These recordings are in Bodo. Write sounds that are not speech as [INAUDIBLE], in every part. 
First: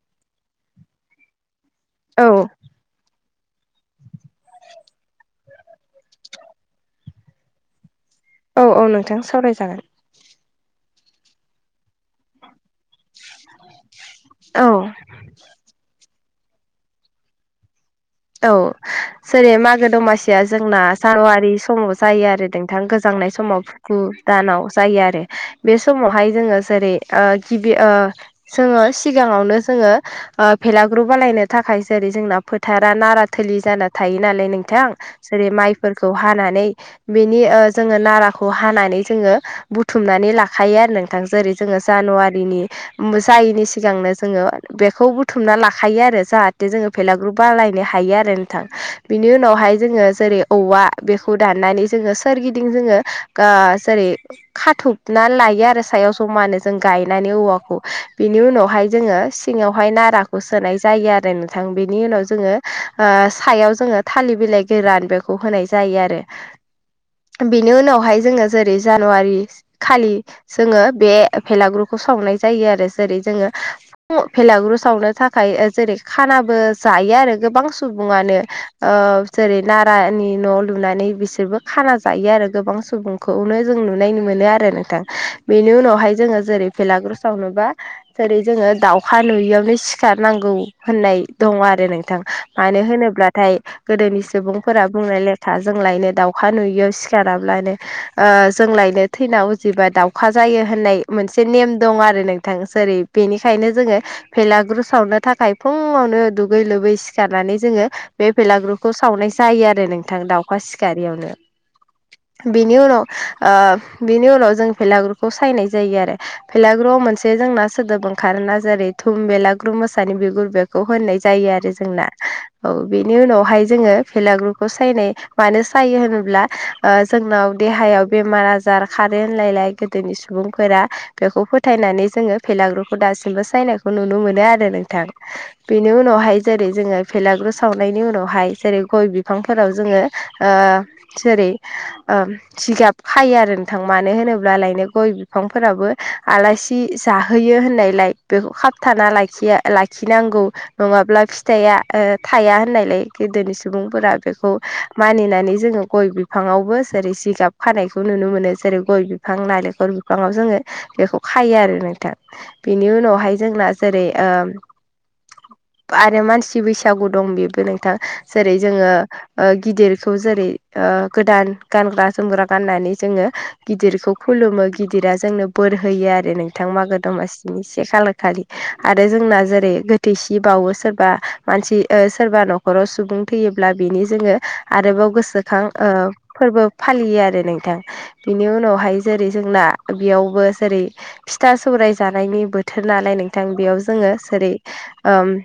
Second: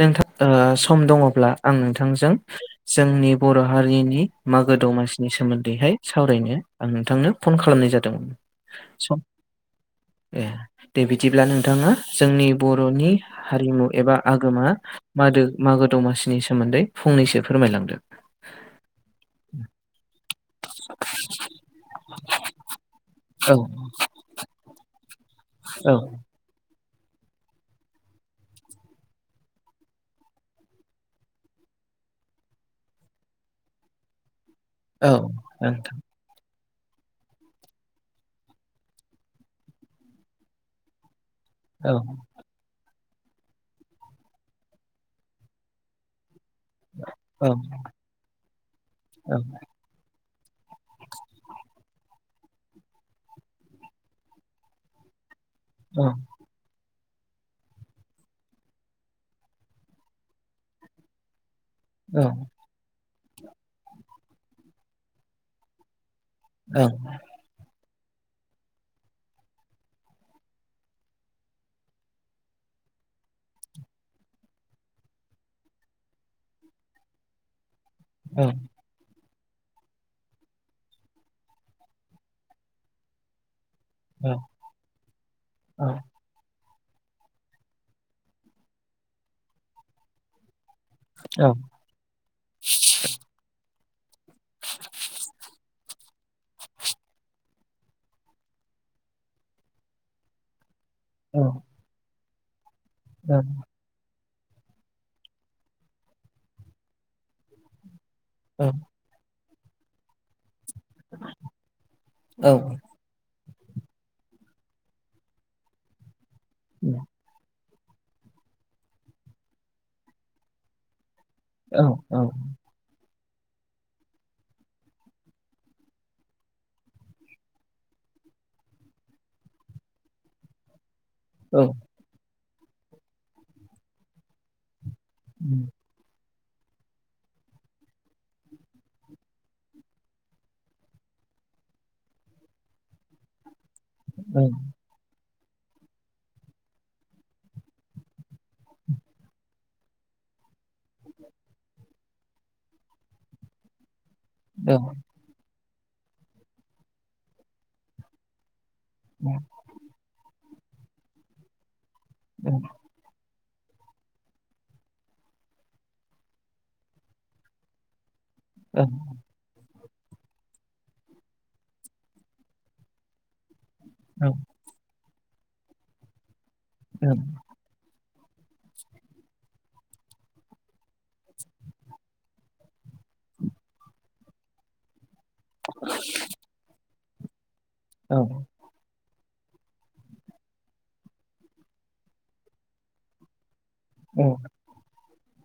नोंथां ओ सम दङब्ला आं नोंथांजों औ जोंनि बर' हारिनि मागो दमासिनि सोमोन्दैहाय सावरायनो आं नोंथांनो फन खालामनाय जादोंमोन। औ औ सम नोंथां सावरायजागोन। ए दे बिदिब्ला नोंथाङा जोंनि बरनि हारिमु एबा औ आगोमा मादो मागो दमासिनि सोमोन्दै फंनैसो फोरमायलांदो। औ जेरै मागो दमासि या जोंना जानुवारि समाव जायो आरो नोंथां गोजांनाय औ समाव फुखु दानाव जायो आरो। बे औ समावहाय जोंङो जेरै ओ गिबि ओ जोंङो सिगांङावनो जोंङो ओ भेलाग्रु बानायनो थाखाय जेरै जोंना फोथार दा नारा थोलि जाना थायो नालाय नोंथां औ जेरै नोंथां माइफोरखौ हानानै बा बिनि ओ जोंङो नाराखौ हानानै जोंङो बुथुमनानै लाखायो आरो नोंथां जेरै जोंङो औ जानुवारिनि उम जायैनि सिगांनो जोंङो बेखौ बुथुमना लाखायो आरो जाहाथे जोंङो भेलाग्रुप औ बालायनो हायो आरो नोंथां। बिनि औ उनावहाय जोंङो जेरै औवा बेखौ दाननानै जोंङो सोरगिदिं जोंङो गा जेरै खाथुबना लायो आरो। औ सायाव जमानो। जों गायनानै औवाखौ बिनि उनावहाय जोंङो सिङांवहाय नाराखौ सोनाय जायो आरो नोंथां बे बिनि औ उनाव जोंङो ओ सायाव जोंङो थालिर बिलाइ गोरान बेखौ होनाय जायो आरो। ओं। बिनि उनावहाय जोंङो जेरै जानुवारि खालि जोंङो बे भेलाग्रुखौ सावनाय जायो आरो। जेरै जोंङो ओ भेलाग्रु सावनो थाखाय जेरै खानाबो जायो आरो गोबां सुबुंङानो। ओ जेरै नारानि न' लुनानै बिसोरबो खाना जायो आरो। गोबां सुबुंखौनो जों नु नै औ मोनो आरो नोंथां बेनि उनाव जोंङो जेरै भेलागुरसावनोबा जेरै जोंङो दाउखा नुयियावनो सिखारनांगौ। होननाय दं औ आरो नोंथां। मानो होनोब्लाथाय गोदोनि सुबुंफोरा बुंनाय लेथा जोंलायनो दाउखा नुयियाव सिखाराब्लानो ओ जोंलायनो थैना उजिबा दाउखा जायो होननाय मोनसे नेम दं आरो नोंथां जेरै औ बेनिखायनो जोंङो भेलाग्रु सावनो थाखाय फुंङावनो दुगै लोबै सिखारनानै जोंङो बे भेलाग्रुखौ सावनाय जायो आरो नोंथां दाउखा सिखारियावनो। बिनि उनाव ओ बिनि उनाव जों भेलाग्रुखौ सायनाय जायो आरो। बभेलाग्रुआव मोनसे जोंना सोदोब ओंखारोना जेरै थुम बेलाग्रु मोसानि बिगुर बेखौ होननाय जायो आरो। जोंना औ बेनि उनावहाय जोंङो भेलाग्रुखौ सायनाय मानो सायो होनोब्ला ओ जोंनाव देहायाव बेमार आजार खारो होनलायलाय गोदोनि सुबुंफोरा बेखौ फोथायनानै जोंङो भेलाग्रुखौ दासिमबो सायनायखौ नुनो मोनो आरो नोंथां। उम बिनि उनावहाय जेरै जोंङो भेलाग्रु सावनायनि उनावहाय जेरै गय बिफांफोराव जोंङो ओ जेरै जिगाब खायो आरो नोंथां मानो होनोब्ला लायनो गय बिफांफोराबो आलासि जाहैयो होननायलाय बेखौ खाबथाना लाखियो लाखिनांगौ नंङाब्ला ओ फिथाइया थाया होननायलाय गोदोनि सुबुंफोरा बे खौ मानिनानै जोंङो गय बिफांङावबो जेरै जिगाब खानायखौ नुनो मोनो। जेरै गय बिफां, नालेंखर बिफांङाव जोंङो बेखौ खायो आरो नोंथां। औ बिनि उनावहाय जोंना जेरै ओम आरो मानसि बैसागु दं बेबो नोंथां जेरै औ जोंङो ओ गिदिरखौ जेरै ओ गोदान गानग्रा जोमग्रा गाननानै जोंङो गिदिरखौ खुलुमो गिदिरा जोंनो बोर होयो आरो नोंथां मागो दमासि बिनि से खालार खालि आरो जोंना जेरै गोथैसि बावो सोरबा मानसि ओ सोरबा न'खराव सुबुं थैयोब्ला बिनि जोंङो आरोबाव गोसो खां ओ फोरबो फालियो आरो नोंथां। बिनि उनावहाय जेरै जोंना बेयावबो जेरै फिथा सौराय जानायनि बोथोर नालाय नों थां बेयाव जोंङो जेरै ओम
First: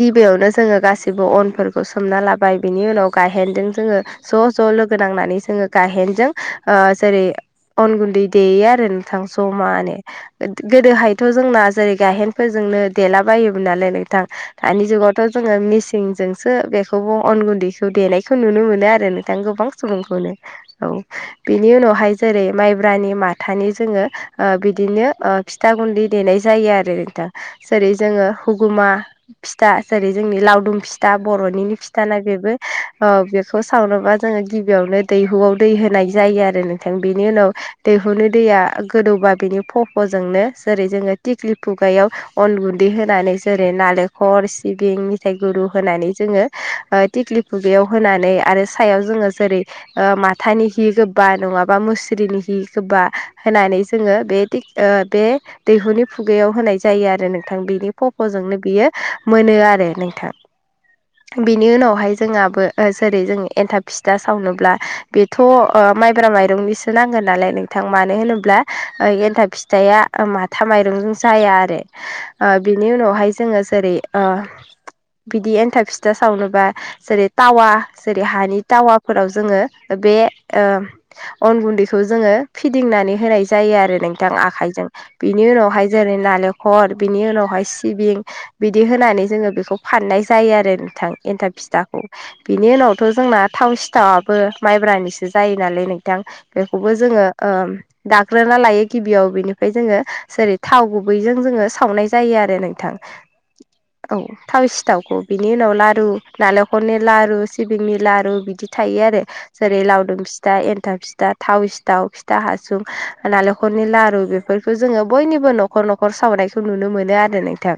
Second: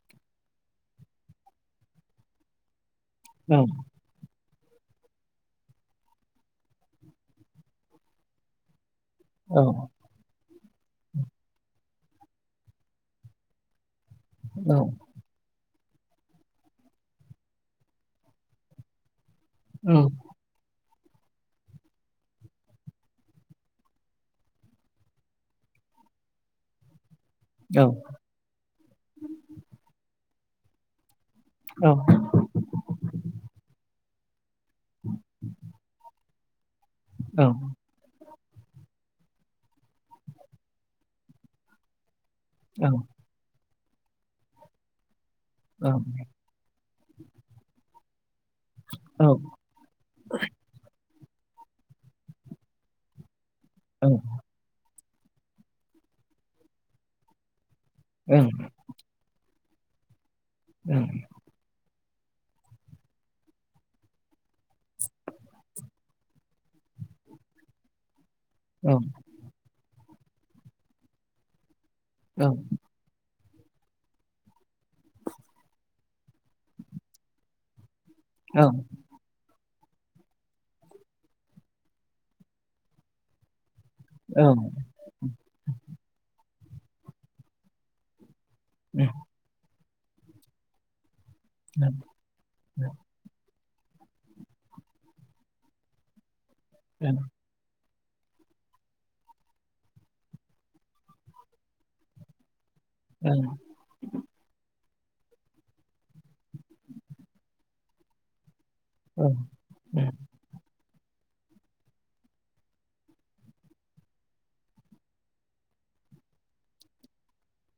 गिबियावनो जोंङो गासिबो अनफोरखौ सोमना लाबाय बिनि उनाव गाहेनदों जोंङो ज' ज' लोगो नांनानै जोंङो गाहेनजों ओ जेरै अन गुन्दै देयो आरो थां जमानो। ओद गोदोहायथ' जोंना जेरै गायहेनफोरजोंनो देला बोमोन नालाय नोंथां दानि जुगा थ' जोङो मिसिंजोंसो बेखौबो अन गुन्दैखौ देनायखौ नुनो मोनो आरो नोंथां गोबां सुबुंखौनो औ बिनि उनावहाय जेरै माइब्रानि माथानि जोङो ओ बिदिनो ओ फिथा गुन्दै देनाय जायो आरो नोंथा जेरै जोङो हुगुमा फिथा जेरै जोंनि लावदुम फिथा बर'निनो फिथा ना बेबो औ बेखौ सावनोबा जोङो गिबियावनो दैहुआव दै होनाय जायो आरो नों थां बेनि उनाव दैहुनि दैया गोदौबा बेनि खफ' जोंनो जेरै जोङो तिक्लि खुगायाव अन गुन्दै होनानै जेरै नालेंखर सिबिं मिथायाइ गुरु होनानै जोङो ओ तिक्लि खुगायाव होनानै आरो सायाव जोङो जेरै ओ माथानि हि गोबबा नङाबा मुस्रिनि हि गोबबा होनानै जोङो बे तिग ओ बे दैहुनि खुगायाव होनाय जायो आरो नोंथां बेनि फफ'जोंनो बियो मोनो आरो नोंथां उम बिनि उनावहाय जोंङाबो ओ जेरै जों एनथाब फिथा सावनोब्ला बेथ थ' ओ माइब्रा माइरंनिसो नांगोन नालाय नोंथां मानो होनोब्ला ओ एन्थाब फिथाइया माथा माइरंजों जाया आरो ओ बि नि उनावहाय जोङो जेरै ओ बिदि एन्थाब फिथा सावनोबा जेरै टावा जेरै हानि टावा फोराव जोङो ओ बे ओ अन गुन्दैखौ जोङो फिदिंनानै होनाय जायो आरो नोंथां आखाइजों बिनि उनावहाय जेरै नालेखर बिनि उनावहाय सिबिं बिदि होनानै जोङो बेखौ फाननाय जायो आरो नोंथां एन्थाब फिथाखौ बिनि उनावथ' जोंना थाव सिथावाबो माइब्रानिसो जायो नालाय नोंथां बेखौबो जोङो ओ दाग्रोना लायो गिबियाव बेनिफ्राय जोङो जेरै थाव गुबैजों जोङो सावनाय जायो आरो नोंथां उम औ थाव सिथावखौ बिनि उनाव लारु नालेखलनि लारु सिबिंनि लारु बिदि थायो आरो जेरै लावदुम फिथ फिथा एन्थाब फिथा थाव सिथाव फिथा हासुं नालेखलनि लारु बेफोरखौ जोङो बयनिबो न'ख न'खर न'खर सावनायखौ नुनो मोनो आरो नोंथां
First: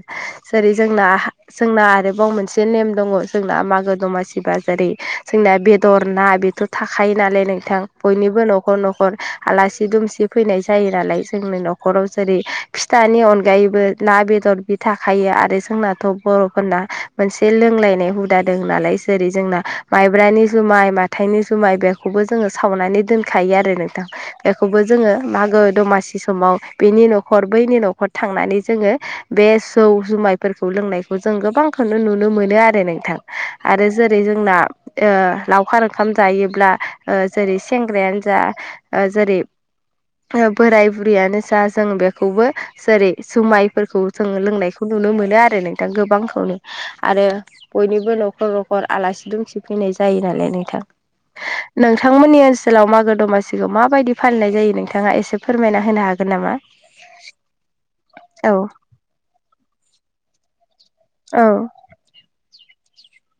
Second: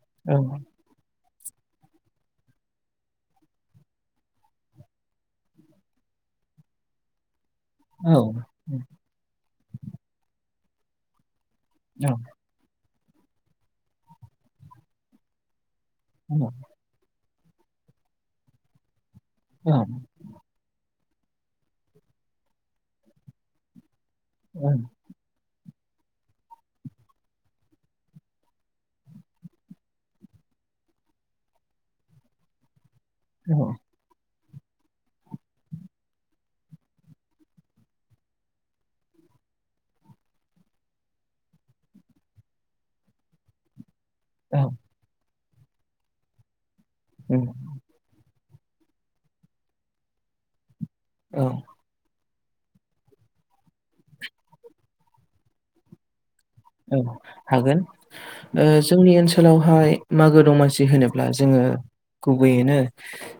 जेरै जोंना हा जोंना आरोबाव मोनसे नेम दङ जोंना मागो दमासि बा जेरै जोंना बेदर ना बेथ' थाखायो नालाय नोंथां बयनिबो न'खर न'खर आलासि दुमसि फैनाय जायो नालाय जोंनि न'खराव जेरै फिथानि अनगायैबो ना बेदर बि थाखायो आरो जोंनाथ' बर'फोरना मोनसे लोंलायनाय हुदा दं नालाय जेरै जोंना माइब्रानि जुमाय माथानि जुमाय बेखौबो जोङो सावनानै दोनखायो आरो नोंथां बेखौबो जोङो मागो दमासि सि समाव बिनि न'खर बैनि न'खर थांनानै जोङो बेस जौ जुमायफोरखौ लोंनायखौ जों गोबांखौनो नुनो मोनो आरो नोंथां आरो ज जेरै जोंना ओ लावखार ओंखाम जायोब्ला ओ जेरै सेंग्रायानो जा ओ जेरै बोराय बुरियानो जा जों बेखौबो जेरै जुमायफोरखौ जोङो लोंनायखौ नुनो मोनो आरो नोंथां गोबांखौनो आरो बयनिबो न'खर न'खर आलासि दुमसि फैनाय जायो नालाय नोंथां औ नोंथांमोननि ओनसोलाव मागो दमासिखौ माबायदि फालिनाय जायो नोंथाङा एसे फोरमायना होनो हागोन नामा? औ हागोन औ ओ जोंनि ओनसोलावहाय मागो दमासि होनोब ब्ला जोङो औ गुबैयैनो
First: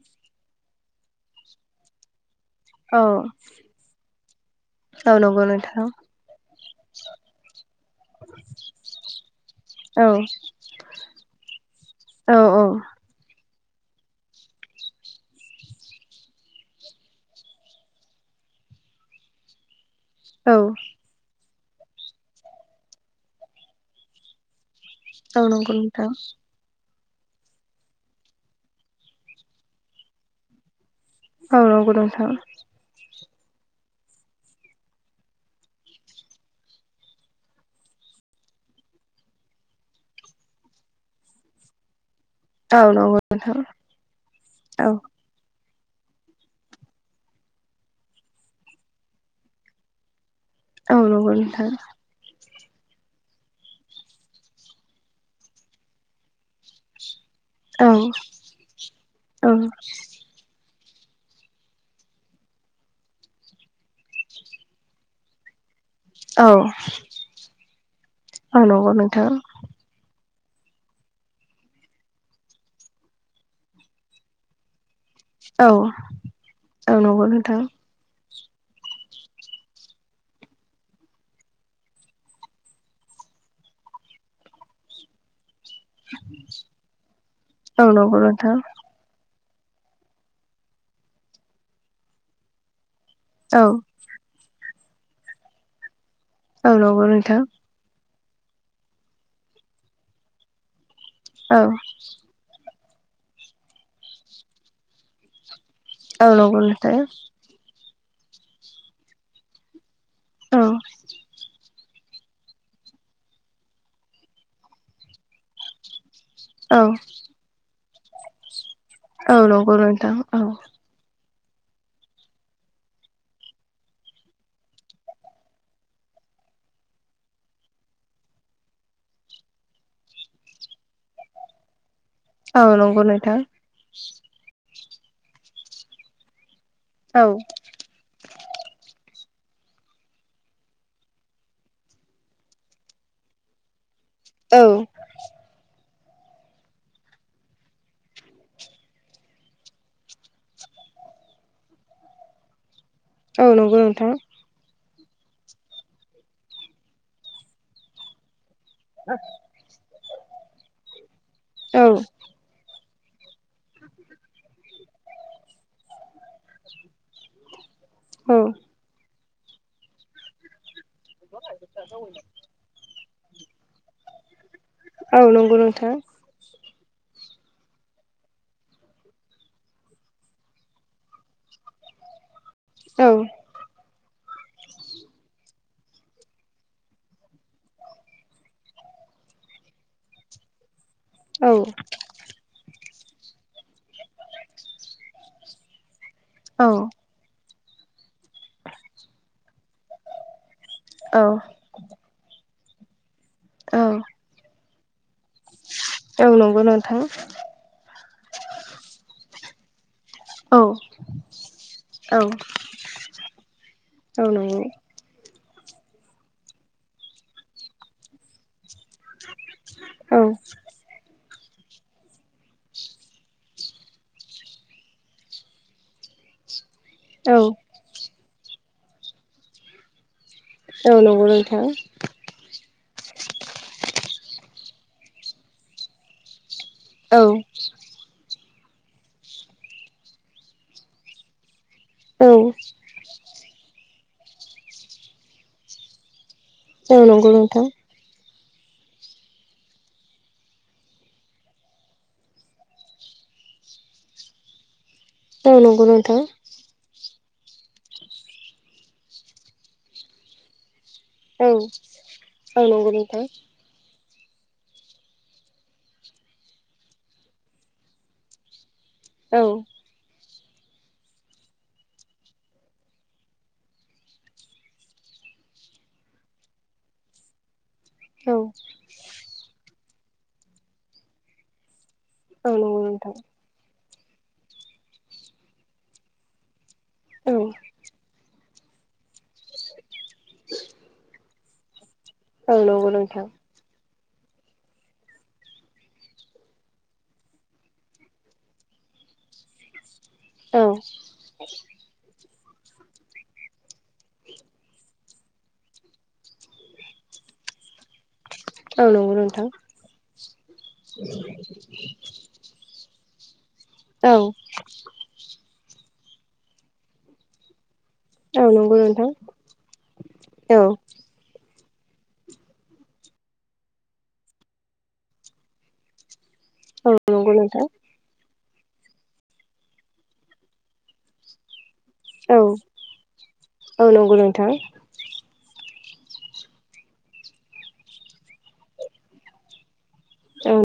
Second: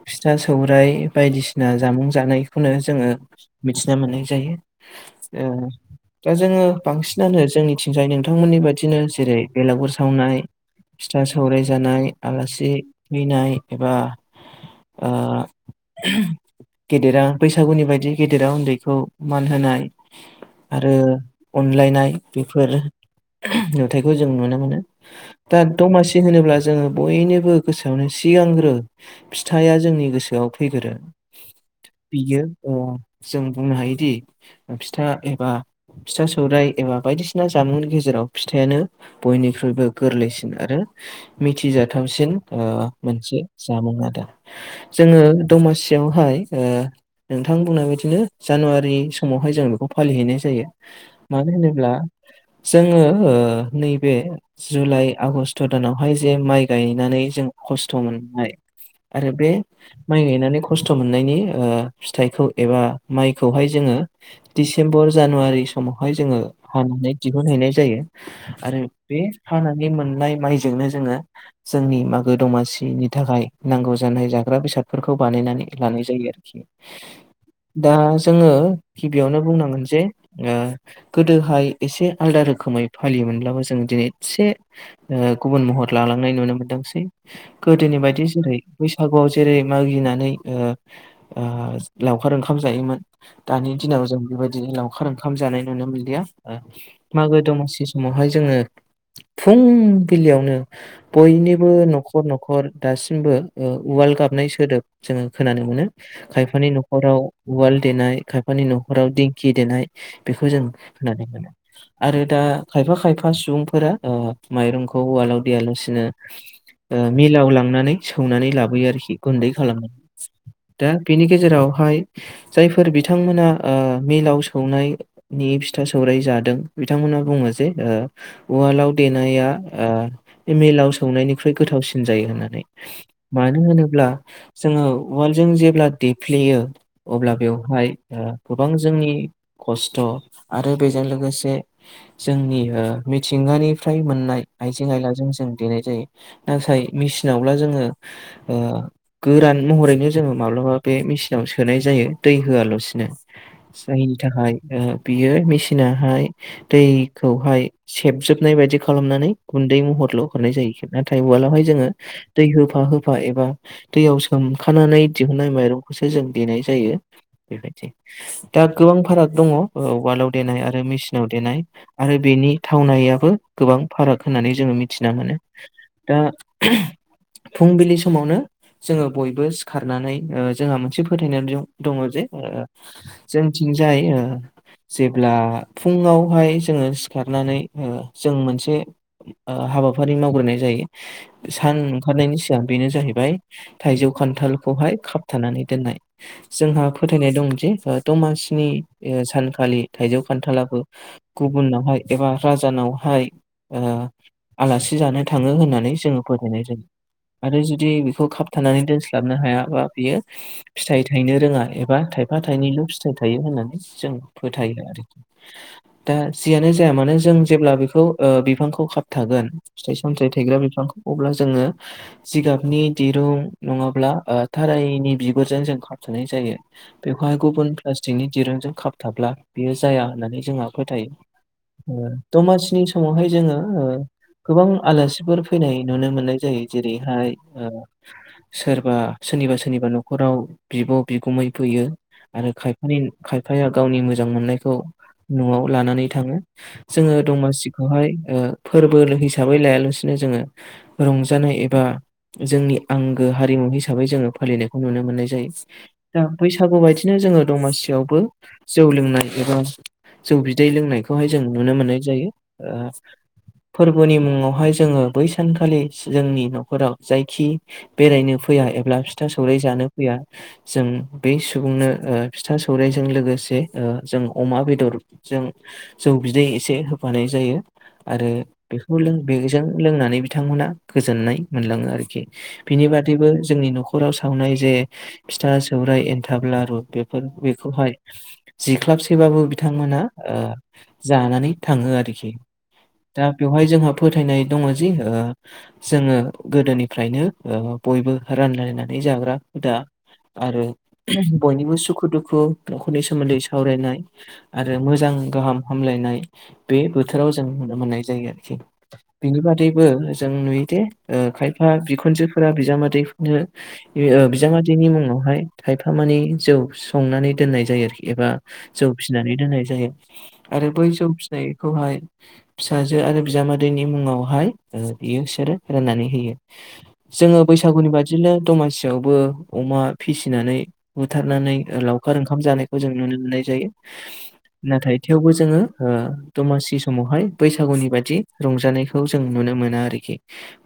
फिथा सौरायाइ बायदिसिना जामुं जानाय खौनो औ जोङो मिथिनो मोननाय जायो। औ नंगौ नोंथां ओ दा जोङो बांसिनानो जोंनिथिंजाय नोंथांमोननि बादिनो जेरै- बेलागुर औ सावनाय फिथा सौराय जानाय औ आलासि फैनाय एबा ओ गेदेरा बैसागुनि बायदि गेदेरा उन्दैखौ मान होनाय औ उम अनलायनाय बेफोर नुथायखौ जों नुनो मोनो। औ दा नंगौ नोंथां दमासि होनोब्ला जोङो बयनिबो गोसोआवनो सिगांग्रो फिथाइा जोंनि गोसोआव फैग्रोयो। औ नंगौ नोंथां। औ जों बुंनो हायोदि फिथा एबा फिथा सौराइ एबा बायदिसिना जामुंनि गेजेराव फिथाइानो बयनिख्रुइबो गोरलैसिन आरो मिथिजाथावसिन ओ औ नंगौ मोनसे नोंथां जामुं आरो। औ जोङो दमासि बेवहाय ओ नोंथां बुंनाय बायदिनो जानुवारि समावहाय जों बेखौ फालिहैनाय जायो। औ नंगौ मानो नोंथां होनोब्ला जोङो ओ नैबे जुलाइ, आगस्ट दानावहाय जे माइ गायनानै जों औ खस्थ' मोननाय आरो बे औ माइ गायनानै खस्थ' मोननायनि ओ फिथाइखौ एबा माइखौहाय जोङो दिडिसेम्बर जानुवारि समावहाय जोङो औ हानानै दिहुन हैैनाय जायो औ आरो नंगौ बे नोंथां हानानै मोननाय माइजोंनो जोङो जोंनि मागो दमासिनि थाखाय नांगौ जानाय जाग्रा बेसाद फोरखौ बानायनानै औ लानाय जायो आरोखि। औ नंगौ नोंथां दा जोङो गिबियावनो बुंनांगोन जे ओ गोदो हाय एसे आललादा रोखोमै फालियोमोनब्लाबो जों दिनै एसे गुबुन महर लालांनाय नुनो मोनदोंसै। औ गोदोनि नंगौ बायदि नोंथां जेरै- बैसागुआव जेरै मागिनानै ओ ओ लावखार ओंखाम जायोमोन। औ दानि दिनाव जों बेबायदिनो लावखार ओंखाम जानाय नुनो मोनलिया। ओं औ नंगौ मागो नोंथां दमासि समावहाय जोङो फुंबिलियावनो औ बयनिबो न'खर न'खर न'खर दासिमबो उवाल गाबनाय सोदोब जोङो खोनानो मोनो। औ नंगौ खायफानि नोंथां न'खराव उवाल देनाय खायफानि न'खराव दिंखि देनाय बेखौ औ जों होननानै मोनो। आरो दा खायफा खायफा सुबुंफोरा ओ माइरंखौ उवालाव देयालासिनो औ ओ मिलाव लांनानै सौनानै लाबोयो आरोखि औ गुन्दै नंगौ नोंथां खालामनानै औ दा बिनि गेजेरावहाय जायफोर बिथांमोना ओ मिलाव सौनायनि फिथा सौराय जादों बिथांमोनहा बुङो जे ओ उवालाव देनाया ओ मिलाव सौनायनिख्रुइ गोथावसिन होनजायो होननानै औ नंगौ नोंथां मानो होनोब्ला जोङो उवालजों जेब्ला देफ्लेयो औ अब्ला बेवहाय ओ गोबां जोंनि खस्थ' आरो बेजों लोगोसे जोंनि मिथिंगानि फ्राय मोननाय औ आइजें आयलाजों जों देनाय जायो। नाथाय मेसिनावब्ला जोङो आ गोरान महरैनो जोङो माब्लाबा बे मेसिनाव सोनाय जायो दै होआलासिनो। औ नंगौ नोंथां जायनि थाखाय ओ बियो मेसिनाहाय दैखौहाय सेबजोबनाय बायदि खालामनानै गुन्दै महरल' हरनाय जायो। नाथाय उवालावहाय जोङो औ दै होफा होफा एबा दैयाव सोमखानानै दिहुननाय माइरं खौसो जों देनाय जायो बेबायदि। औ दा गोबां फाराग दङ ओ उवालाव देनाय आरो मेसिनाव देनाय आरो बेनि थावनायाबो गोबां फाराग होननानै जोङो मिथिना औ मोनो। नंगौ नोंथां दा फुंबिलि समावनो जोङो बयबो सिखारनानै ओ जोंहा मोनसे फोथायनाय दङ' जे ओ औ जोंथिंजाय ओ आ फुङावहाय जोङो सिखारनानै ओ जों मोनसे ओ हाबाफारि मावग्रोनाय जायो औ सान ओंखारनायनि सिगां बेनो जाहैबाय थाइजौ खान्थालखौहाय खाबथानानै दोननाय। औ जोंहा फोथायनाय दं जे ओ दमासिनि ओ सानखालि थाइजौ खान्थालाबो औ गु बुनावहाय एबा राजानावहाय ओ आलासि जानो थाङो होननानै जोङो औ नंगौ फोथायनाय जायो। नोंथां आरो जुदि बेखौ खाबथानानै दोनस्लाबनो हायाबा बियो औ फिथाइ थायनो रोङा एबा औ थायफा थाइनैल' फिथाइ थायो होननानै जों औ नंगौ [UNINTELLIGIBLE] दा जियानो जाया मानो जों जेब्ला बेखौ ओ बिफांखौ खौ खाबथागोन फिथाइ सामथाइ औ थायग्रा बिफांखौ अब्ला जोङो जिगाबनि दिरुं नङाब्ला ओ थारायनि बिगुरजों जों खाबथा'नाय जायो। बेखौहाय औ गुबुन प्लास्टिकनि दिरुंजों खाबथाब्ला बेयो जाया होननानै जोंहा औ फोथायो। नंगौ नोंथां ओ दमासिनि समावहाय जोङो ओ गोबां आलासिफोर फैनाय नुनो मोननाय जायो। जेरैहाय औ ओ सोरबा सोरनिबा सोरनिबा न'खराव बिब' बिगुमै फैयो। औ आरो खायफानि खायफाया गावनि मोजां मोननायखौ न'आव लानानै थाङो। औ जोङो नंगौ नोंथां दमासिखौहाय ओ फोरबोलो हिसाबै लायालासिनो जोङो रंजानाय एबा जोंनि आंगो हारिमु हिसाबै जोङो फालिनो खौ नुनो मोननाय जायो। औ नंगौ दा नोंथां बैसागु बायदिनो जोङो दमासियावबो जौ लोंनाय एबा जौ बिदै लोंनायखौ खौहाय जों औ नुनो मोननाय जायो। औ ओ नंगौ नोंथां फोरबोनि मुङावहाय जोङो बै सानखालि जोंनि न'खराव जायखि बेरायनो फैया एब ब्ला फिथा सौराइ औ जानो फैया जों बै सुबुंनो ओ फिथा सौराइजों लोगो से ओ जों अमा बेदरजों जौ बिदै एसे होफानाय जायो। आरो औ बेखौ लों बेजों लोंनानै बिथांमोनहा गोजोननाय मोनलाङो आरोखि। औ बिनि नंगौ नोंथां बादैबो जोंनि न'खराव सावनाय जे फिथा, सौराइ, एन्थाब, लारु बेफोर औ बेखौहाय जिख्लाबसेबाबो बिथांमोना ओ जानानै थाङो आरोखि। औ नंगौ नोंथां दा बेवहाय जोंहा फोथायनाय दङ' जि जोङो गोदोनिफ्रायनो ओ बयबो रानलायनानै जाग्रा हुदा आरो औ बयनिबो सुखु दुखु न'खरनि सोमोन्दै सावरायनाय आरो मोजां गाहाम हामलायनाय बे बोथोराव जों नुनो मोननाय जायो आरोखि। औ नंगौ बिनि नोंथां बादैबो जों नुयोदे ओ खायफा बिखुनजो फोरा बिजामादैफोनो औ ओ बिजामादै दैनि मुङावहाय खायफा मानि जौ संनानै दोननाय जायो आरोखि। एबा औ नंगौ जौ नोंथां फिनानै दोननाय जायो। औ आरो बै जौ फिनायखौहाय फिसाजो आरो बिजामादैनि मुङावहाय ओ बियो सोरो राननानै होयो। औ नंगौ जोङो नोंथां बैसागुनि बादि दिनो दमासियावबो अमा फिसिनानै बुथारनानै लाव खार ओंखाम औ जानायखौ जों नुनो मोननाय जायो। औ नंगौ नोंथां नाथाय थेवबो जोङो ओ दमासि समावहाय बैसागुनि बादि रंजानायखौ जों नुनो मोना आरोखि। औ।